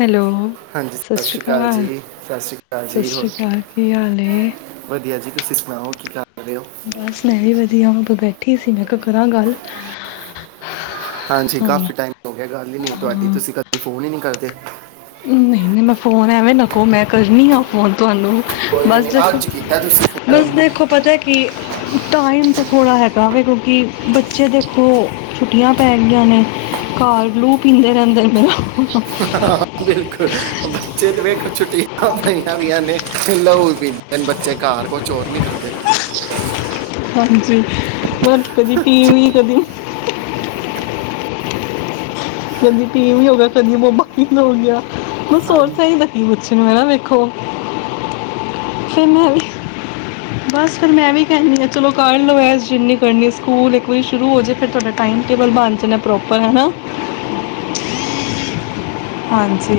hello ਹਾਂਜੀ ਸਤਿ ਸ਼੍ਰੀ ਜੀ ਅਕਾਲ ਸਤਿ ਸ਼੍ਰੀ ਅਕਾਲ ਜੀ ਸਿ ਹੋਰ ਸ਼੍ਰੀ ਅਕਾਲ ਕੀ ਹਾਲ [inaudible] ਬਸ ਮੈਂ ਵੀ ਵਧੀਆ ਵਾਂ ਬੈਠੀ ਸੀ ਮੈਂ ਕਿਹਾ ਕਰਾਂ ਗੱਲ ਹਾਂਜੀ ਹਾਂ ਕਾਫੀ ਟਾਈਮ ਹੋ ਗਿਆ ਗੱਲ ਹੀ ਨਹੀਂ ਤੁਹਾਡੀ ਹਾਂ ਤੁਸੀਂ ਕਦੇ ਫੋਨ ਹੀ ਨਹੀਂ ਕਰਦੇ ਨਹੀਂ ਨਹੀਂ ਮੈਂ ਫੋਨ ਐਵੇਂ ਨਾ ਕੋੋ ਮੈਂ ਕਰਨੀ ਆ ਫੋਨ ਤੁਹਾਨੂੰ ਕੋਈ ਵੀ ਬਸ ਨਹੀਂ ਦੇਖੋ ਅੱਜ ਕੀਤਾ ਤੁਸੀਂ ਬਸ ਫੋਨ ਦੇਖੋ ਪਤਾ ਕਿ ਟਾਈਮ ਤਾਂ ਥੋੜ੍ਹਾ ਹੈਗਾ ਵੀ ਕਿਉਂਕਿ ਬੱਚੇ ਦੇਖੋ ਛੁੱਟੀਆਂ ਪੈ ਗਈਆਂ ਨੇ ਕਾਰ ਗਲੂ ਪੀਂਦੇ ਨੇ ਅੰਦਰ ਮੇਰਾ ਫੋਨ ਹਾਂ ਬਿਲਕੁਲ ਬੱਚੇ ਤੇ ਵੇਖੋ ਛੁੱਟੀਆਂ ਪਈਆਂ ਵੀਆਂ ਨੇ ਲਹੂ ਪੀਂਦੇ ਬੱਚੇ ਘਰ ਕੁਛਰ ਨੀ ਕਰਦੇ ਹਾਂਜੀ ਮਤਲਬ ਕਦੀ ਟੀਵੀ ਕਦੀ ਕਹਿੰਦੀ ਪੀ ਵੀ ਹੋ ਗਿਆ ਕਹਿੰਦੀ ਬਬਾੀ ਹੋ ਗਿਆ ਹ ਹਾਂਜੀ ਸੋਰਸ ਹੀਦਾ ਕੀ ਕੁੱਛ ਨੂੰ ਹੈ ਨਾ ਵੇਖੋ ਫਿਰ ਮੈਂ ਵੀ ਬਸ ਫਿਰ ਮੈਂ ਵੀ ਕਹਿੰਦੀ ਹਾਂ ਚਲੋ ਕਰ ਲਓ ਜਿੰਨੀ ਕਰਨੀ ਸਕੂਲ ਇੱਕ ਵਾਰੀ ਸ਼ੁਰੂ ਹੋ ਜਾ ਫਿਰ ਤੁਹਾਡਾ ਟਾਈਮ ਟਬਲ ਬਣ ਜਾਣਾ ਪ੍ਰੋਪਰ ਹੈਾ ਹਾਂਜੀ